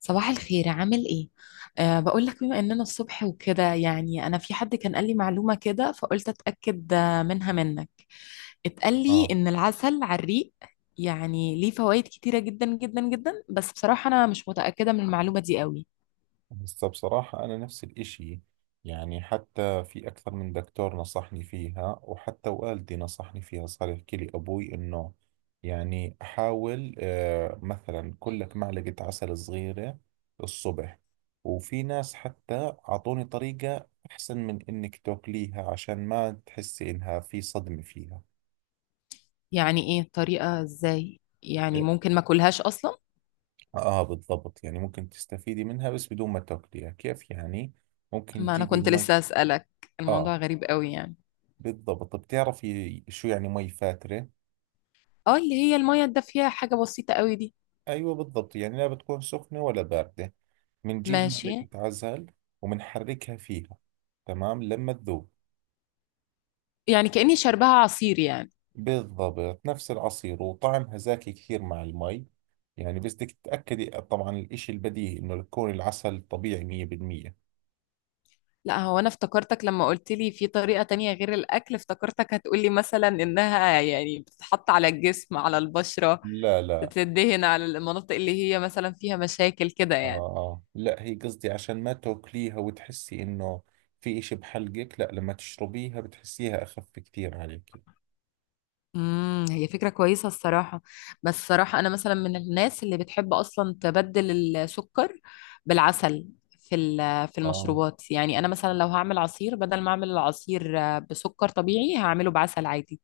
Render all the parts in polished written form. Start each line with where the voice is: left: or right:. left: صباح الخير، عامل ايه؟ بقول لك بما اننا الصبح وكده، يعني انا في حد كان قال لي معلومة كده فقلت اتأكد منها منك. اتقال لي
right: اه،
left: ان العسل على الريق يعني ليه فوائد كتيرة جدا جدا جدا، بس بصراحة انا مش متأكدة من المعلومة دي قوي.
right: بس بصراحة أنا نفس الإشي. يعني حتى في أكثر من دكتور نصحني فيها، وحتى والدي نصحني فيها. صار يحكي لي أبوي إنه حاول مثلا كلك معلقة عسل صغيرة الصبح. وفي ناس حتى أعطوني طريقة أحسن من إنك تاكليها، عشان ما تحسي إنها في صدمة فيها.
left: يعني ايه الطريقة؟ ازاي؟ يعني
right: إيه.
left: ممكن ما اكلهاش اصلا؟
right: آه، بالضبط. يعني ممكن تستفيدي منها بس بدون ما تاكليها. كيف يعني؟ ممكن
left: ما انا
right: تجيبي
left: كنت
right: مي.
left: لسه اسألك.
right: آه،
left: الموضوع غريب قوي يعني.
right: بالضبط. بتعرفي شو يعني مي فاترة؟
left: اه، اللي هي المية الدافية، حاجة بسيطة قوي دي.
right: أيوة بالضبط، يعني لا بتكون سخنة ولا باردة. بنجيب معلقة
left: ماشي.
right: عسل وبنحركها فيها، تمام، لما تذوب.
left: يعني كأني شربها عصير يعني.
right: بالضبط نفس العصير، وطعمها زاكي كثير مع المي. يعني بس بدك تتأكدي طبعا، الإشي البديهي إنه يكون العسل طبيعي 100%.
left: لا، هو انا افتكرتك لما قلت لي في طريقة تانية غير الاكل، افتكرتك هتقولي مثلا انها يعني بتتحط على الجسم، على البشرة،
right: لا لا.
left: تدهن على المناطق اللي هي مثلا فيها مشاكل كده
right: آه.
left: يعني.
right: آه. لا هي قصدي عشان ما تاكليها وتحسي إنه في إشي بحلقك. لا لما تشربيها بتحسيها أخف كثير عليكي.
left: هي فكرة كويسة الصراحة. بس الصراحة انا مثلا من الناس اللي بتحب اصلا تبدل السكر بالعسل في في
right: آه،
left: المشروبات. يعني انا مثلا لو هعمل عصير، بدل ما اعمل العصير بسكر طبيعي، هعمله بعسل عادي.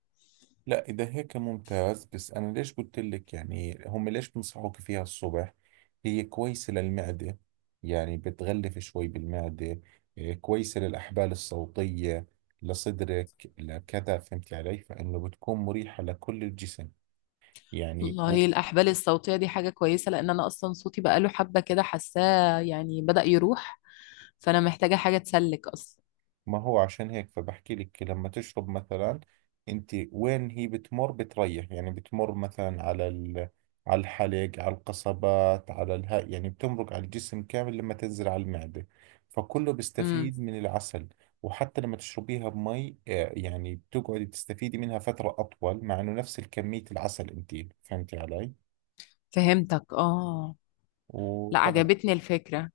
right: لا إذا هيك ممتاز. بس أنا ليش قلت لك، هم ليش بنصحوك فيها الصبح، هي كويسة للمعدة، يعني بتغلف شوي بالمعدة. إيه، كويسة للأحبال الصوتية، لصدرك، لكذا. فهمتي علي؟ فإنه بتكون مريحة لكل الجسم يعني.
left: والله الأحبال الصوتية دي حاجة كويسة، لأن أنا أصلا صوتي بقاله حبة كده حاساه يعني بدأ يروح، فأنا محتاجة حاجة تسلك أصلا.
right: ما هو عشان هيك فبحكي لك، لما تشرب مثلا، انت وين هي بتمر بتريح. يعني بتمر مثلا على على الحلق، على القصبات، على الها. يعني بتمرق على الجسم كامل لما تنزل على المعدة، فكله
left: امم
right: بيستفيد من العسل. وحتى لما تشربيها بمي يعني بتقعدي تستفيدي منها فترة أطول، مع إنه نفس الكمية العسل أنت. فهمتي علي؟
left: فهمتك، آه. لا،
right: وطبعا،
left: عجبتني الفكرة.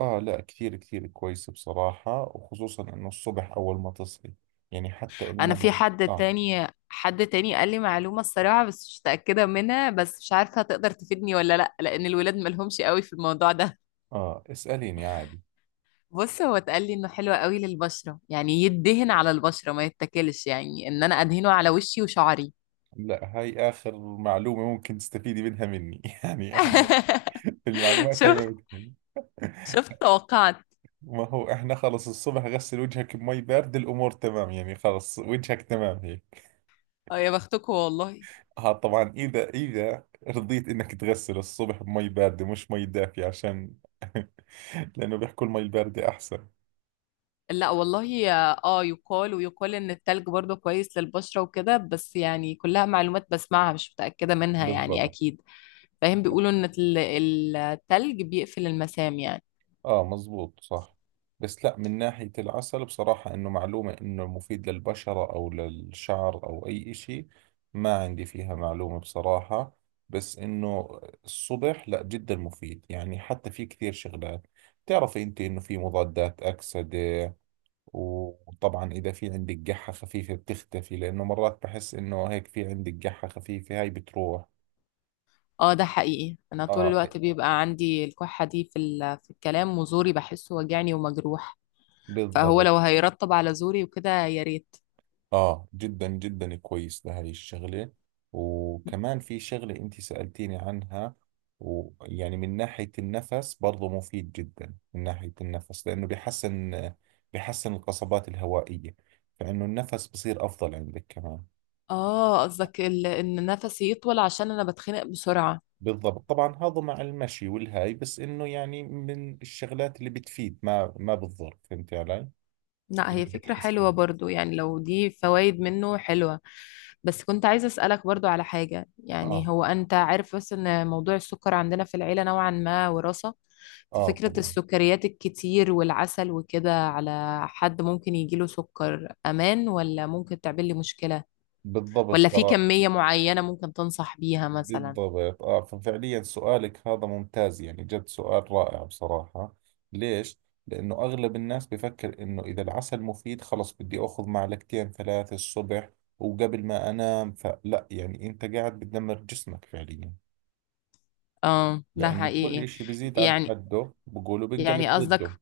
right: آه، لا كثير كثير كويسة بصراحة، وخصوصا إنه الصبح أول ما تصحي. يعني حتى
left: أنا في
right: إنه،
left: حد
right: آه،
left: تاني، حد تاني قال لي معلومة الصراحة، بس مش متأكدة منها، بس مش عارفة هتقدر تفيدني ولا لأ، لأن الولاد مالهمش قوي في الموضوع ده.
right: اه اسأليني عادي.
left: بص، هو اتقال لي إنه حلو قوي للبشرة، يعني يدهن على البشرة ما يتاكلش، يعني إن أنا أدهنه على وشي وشعري.
right: لا هاي آخر معلومة ممكن تستفيدي منها مني يعني احنا المعلومات هاي ما
left: شفت،
right: بدهن
left: توقعت.
right: ما هو احنا خلص الصبح غسل وجهك بمي باردة، الأمور تمام. يعني خلص وجهك تمام هيك.
left: اه يا بختكم والله.
right: اه طبعا، إذا رضيت إنك تغسل الصبح بمي باردة مش مي دافية عشان لأنه بيحكوا المي الباردة أحسن.
left: لا والله. اه، يقال ويقال ان التلج برضه كويس للبشرة وكده، بس يعني كلها معلومات بسمعها مش متأكدة منها يعني
right: بالضبط.
left: اكيد. فاهم، بيقولوا ان التلج بيقفل المسام يعني.
right: اه مزبوط صح. بس لا من ناحية العسل بصراحة، انه معلومة انه مفيد للبشرة او للشعر او اي اشي، ما عندي فيها معلومة بصراحة. بس انه الصبح لا جدا مفيد. يعني حتى في كثير شغلات، بتعرفي انت انه في مضادات اكسدة. وطبعا اذا في عندك قحة خفيفة بتختفي، لانه مرات بحس انه هيك في عندك قحة خفيفة هاي بتروح.
left: اه ده حقيقي، انا طول
right: اه
left: الوقت بيبقى عندي الكحة دي في في الكلام، وزوري بحسه وجعني ومجروح، فهو
right: بالضبط.
left: لو هيرطب على زوري وكده يا ريت.
right: اه جدا جدا كويس لهذه الشغلة. وكمان في شغلة انت سألتيني عنها، ويعني من ناحية النفس برضو مفيد جدا. من ناحية النفس لأنه بيحسن، بيحسن القصبات الهوائية، فإنه النفس بصير أفضل عندك كمان.
left: اه، قصدك ان نفسي يطول، عشان انا بتخنق بسرعة.
right: بالضبط، طبعا هذا مع المشي والهاي. بس إنه يعني من الشغلات اللي بتفيد ما بتضر. فهمتي علي؟
left: لا،
right: يعني
left: هي فكرة
right: بتحسن.
left: حلوة برضو، يعني لو دي فوائد منه حلوة. بس كنت عايزة أسألك برضو على حاجة، يعني
right: اه.
left: هو أنت عارف بس إن موضوع السكر عندنا في العيلة نوعا ما وراثة،
right: اه
left: ففكرة
right: طبعا.
left: السكريات الكتير والعسل وكده على حد ممكن يجيله سكر، أمان ولا ممكن تعمل لي مشكلة؟
right: بالضبط
left: ولا في
right: ترى.
left: كمية معينة ممكن تنصح بيها مثلا؟
right: بالضبط. اه ففعليا سؤالك هذا ممتاز، يعني جد سؤال رائع بصراحة. ليش؟ لأنه أغلب الناس بفكر إنه إذا العسل مفيد خلص بدي أخذ معلقتين ثلاثة الصبح وقبل ما أنام. فلا، يعني أنت قاعد بتدمر جسمك فعليا،
left: اه ده
right: لأنه كل
left: حقيقي.
right: إشي بزيد عن
left: يعني،
right: حده بقولوا
left: يعني
right: بنقلب
left: قصدك،
right: ضده.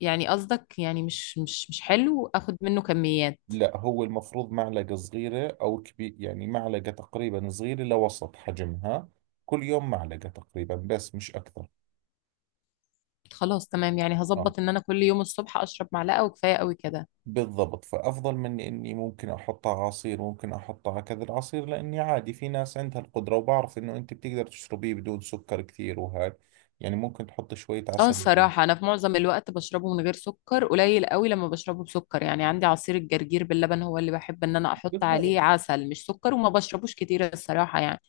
left: يعني قصدك يعني مش حلو اخد منه كميات.
right: لا هو المفروض معلقة صغيرة أو كبير. يعني معلقة تقريبا صغيرة لوسط حجمها، كل يوم معلقة تقريبا، بس مش أكثر.
left: خلاص تمام، يعني
right: آه
left: هظبط ان انا كل يوم الصبح اشرب معلقه وكفايه قوي كده.
right: بالضبط. فأفضل من إني ممكن أحطها عصير، ممكن أحطها كذا العصير، لأني عادي في ناس عندها القدرة، وبعرف إنه أنت بتقدر تشربيه بدون سكر كثير وهاي. يعني ممكن تحط شوية
left: اه
right: عسل وزيت.
left: الصراحه انا في معظم الوقت بشربه من غير سكر، قليل قوي لما بشربه بسكر. يعني عندي عصير الجرجير باللبن هو اللي بحب ان انا احط عليه
right: بالضبط.
left: عسل مش سكر، وما بشربوش كتير الصراحه يعني.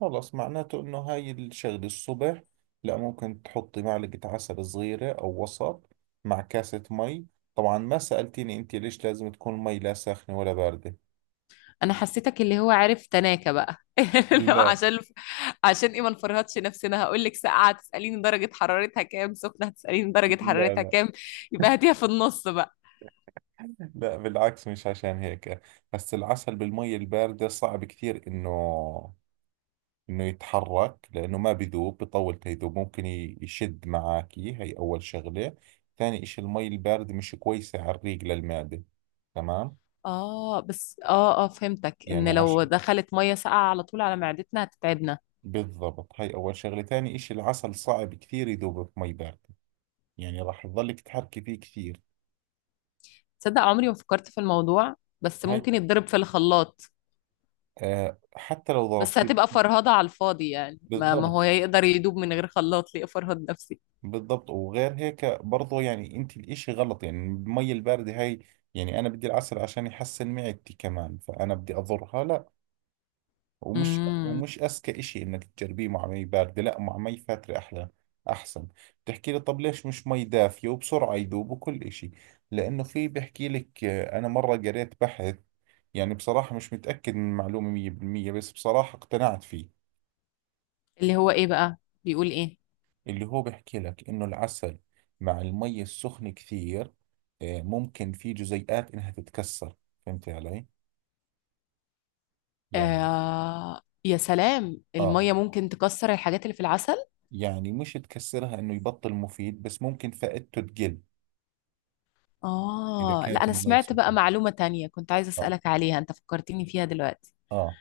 right: خلص معناته إنه هاي الشغلة الصبح. لا ممكن تحطي معلقة عسل صغيرة أو وسط مع كاسة مي. طبعا ما سألتيني أنت ليش لازم تكون مي لا ساخنة ولا باردة.
left: انا حسيتك اللي هو عارف تناكة بقى. لو
right: لا
left: عشان، عشان ايه؟ ما نفرهدش نفسنا، هقول لك ساقعه تساليني درجه حرارتها كام، سخنه هتساليني درجه
right: لا.
left: حرارتها
right: لا
left: كام، يبقى هاتيها في النص بقى.
right: لا بالعكس، مش عشان هيك. بس العسل بالمي الباردة صعب كثير انه يتحرك، لانه ما بذوب بطول. تيذوب ممكن يشد معاكي، هي اول شغلة. ثاني اشي المي الباردة مش كويسة على الريق للمعدة، تمام؟
left: اه بس، فهمتك،
right: يعني
left: ان لو
right: عشان،
left: دخلت ميه ساقعه على طول على معدتنا هتتعبنا.
right: بالضبط، هاي اول شغلة. ثاني اشي، العسل صعب كثير يذوب في مي باردة، يعني راح تظلك تحركي فيه كثير.
left: تصدق عمري ما فكرت في الموضوع؟ بس
right: هاي،
left: ممكن يتضرب في الخلاط.
right: أه حتى لو
left: بس
right: ضربتي.
left: هتبقى فرهضة على الفاضي يعني، ما
right: بالضبط.
left: هو يقدر يدوب من غير خلاط، ليه افرهد نفسي.
right: بالضبط. وغير هيك برضو، يعني انت الاشي غلط يعني المي الباردة هاي. يعني انا بدي العسل عشان يحسن معدتي كمان، فانا بدي اضرها؟ لا. ومش
left: امم
right: ومش اذكى اشي انك تجربيه مع مي باردة، لا مع مي فاترة احلى، احسن. بتحكي لي طب ليش مش مي دافية وبسرعة يذوب وكل اشي؟ لانه في بحكي لك، انا مرة قريت بحث، يعني بصراحة مش متأكد من المعلومة 100%، بس بصراحة اقتنعت فيه.
left: اللي هو ايه بقى، بيقول ايه؟
right: اللي هو بيحكي لك إنه العسل مع المي السخن كثير، ممكن في جزيئات إنها تتكسر. فهمت علي؟ يعني
left: آه يا سلام،
right: آه،
left: الميه ممكن تكسر الحاجات اللي في العسل.
right: يعني مش تكسرها إنه يبطل مفيد، بس ممكن فائدته تقل إذا
left: اه، لا
right: كانت
left: انا
right: المي
left: سمعت بقى
right: سخنة.
left: معلومة تانية كنت عايزة
right: آه.
left: اسألك عليها، انت فكرتيني فيها دلوقتي.
right: آه.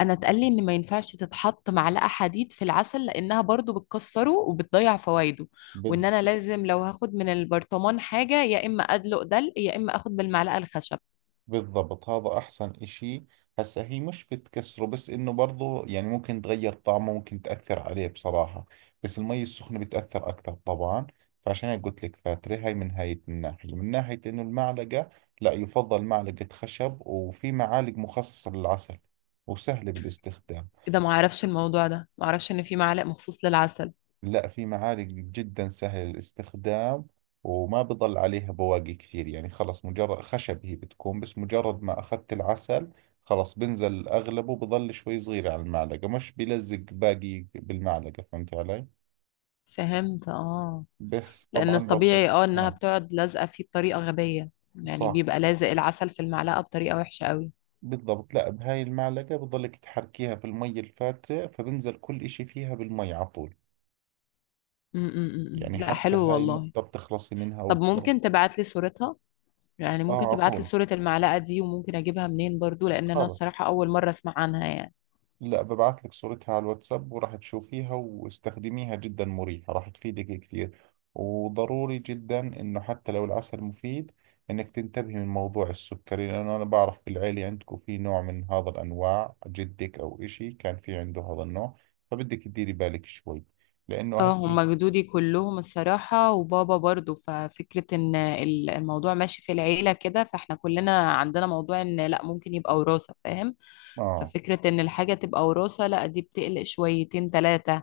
left: انا اتقال لي ان ما ينفعش تتحط معلقه حديد في العسل، لانها برضو بتكسره وبتضيع فوائده، وان
right: بالضبط.
left: انا لازم لو هاخد من البرطمان حاجه يا اما ادلق دلق، يا اما اخد بالمعلقه الخشب.
right: بالضبط هذا أحسن إشي. هسا هي مش بتكسره، بس إنه برضو يعني ممكن تغير طعمه، ممكن تأثر عليه بصراحة. بس المي السخنة بتأثر أكثر طبعا. فعشان هيك قلت لك فاترة، هاي من هاي الناحية، من ناحية إنه المعلقة لا، يفضل معلقة خشب. وفي معالق مخصصة للعسل وسهلة بالاستخدام.
left: إيه ده، ما اعرفش الموضوع ده، ما اعرفش ان في معلق مخصوص للعسل.
right: لا في معالق جدا سهل الاستخدام، وما بضل عليها بواقي كثير. يعني خلص مجرد خشب هي بتكون، بس مجرد ما أخذت العسل خلص بنزل أغلبه، بضل شوي صغير على المعلقة، مش بيلزق باقي بالمعلقة. فهمت علي؟
left: فهمت، اه.
right: بس
left: لان
right: طبعا برضو،
left: الطبيعي اه انها
right: آه.
left: بتقعد لازقه فيه بطريقه غبيه، يعني
right: صح،
left: بيبقى لازق العسل في المعلقه بطريقه وحشه قوي.
right: بالضبط. لا بهاي المعلقة بضلك تحركيها في المي الفاترة، فبنزل كل إشي فيها بالمي على طول.
left: م -م -م.
right: يعني
left: م. لا
right: حتى
left: حلو
right: هاي
left: والله.
right: النقطة بتخلصي منها
left: طب ممكن تبعت لي صورتها؟ يعني
right: آه
left: ممكن
right: على
left: تبعت لي
right: طول،
left: صورة المعلقة دي، وممكن اجيبها منين برضو، لان انا
right: خلص.
left: بصراحة اول مرة اسمع عنها يعني.
right: لا ببعت لك صورتها على الواتساب وراح تشوفيها واستخدميها، جدا مريحة، راح تفيدك كثير. وضروري جدا انه حتى لو العسل مفيد، انك تنتبهي من موضوع السكري، لانه انا بعرف بالعيلة عندكم في نوع من هذا الانواع، جدك او اشي كان في عنده هذا النوع، فبدك تديري بالك شوي لانه
left: اه،
right: هسه.
left: هما جدودي كلهم الصراحة وبابا برضو، ففكرة ان الموضوع ماشي في العيلة كده، فاحنا كلنا عندنا موضوع ان لا ممكن يبقى وراثة، فاهم.
right: اه
left: ففكرة ان الحاجة تبقى وراثة لا، دي بتقلق شويتين تلاتة.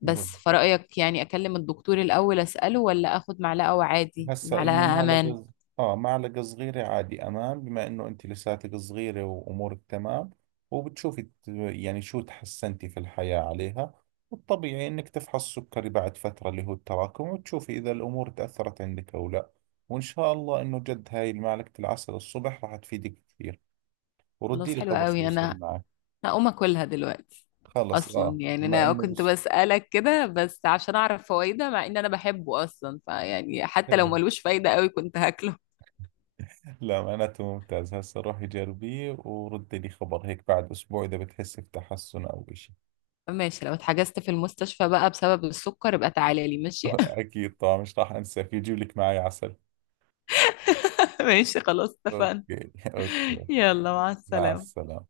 left: بس
right: بالضبط.
left: فرأيك يعني اكلم الدكتور الاول اسأله، ولا اخد معلقة وعادي
right: هسا إني
left: المعلقة
right: معلقة
left: امان؟
right: آه معلقة صغيرة عادي أمان، بما إنه أنت لساتك صغيرة وأمورك تمام. وبتشوفي يعني شو تحسنتي في الحياة عليها. والطبيعي إنك تفحص سكري بعد فترة، اللي هو التراكم، وتشوفي إذا الأمور تأثرت عندك أو لا. وإن شاء الله إنه جد هاي معلقة العسل الصبح راح تفيدك كثير. وردي
left: خلاص
right: لي
left: حلو
right: خبر شو
left: قوي،
right: بصير
left: انا
right: معك.
left: هقوم اكلها دلوقتي.
right: خلص
left: اصلا
right: آه،
left: يعني
right: ما
left: انا
right: إنه
left: كنت
right: بس.
left: بسألك كده بس عشان اعرف فوائده، مع ان انا بحبه اصلا، فيعني حتى لو
right: حلو
left: ملوش فايده قوي كنت هاكله.
right: لا معناته ممتاز، هسه روحي جربيه وردي لي خبر هيك بعد أسبوع إذا بتحسي بتحسن أو إشي.
left: ماشي، لو اتحجزت في المستشفى بقى بسبب السكر يبقى تعالى لي، ماشي.
right: اكيد طبعا، مش راح انساك يجيب لك معي عسل.
left: ماشي خلاص، اتفقنا.
right: اوكي اوكي.
left: يلا مع
right: مع
left: السلامة.
right: السلامة.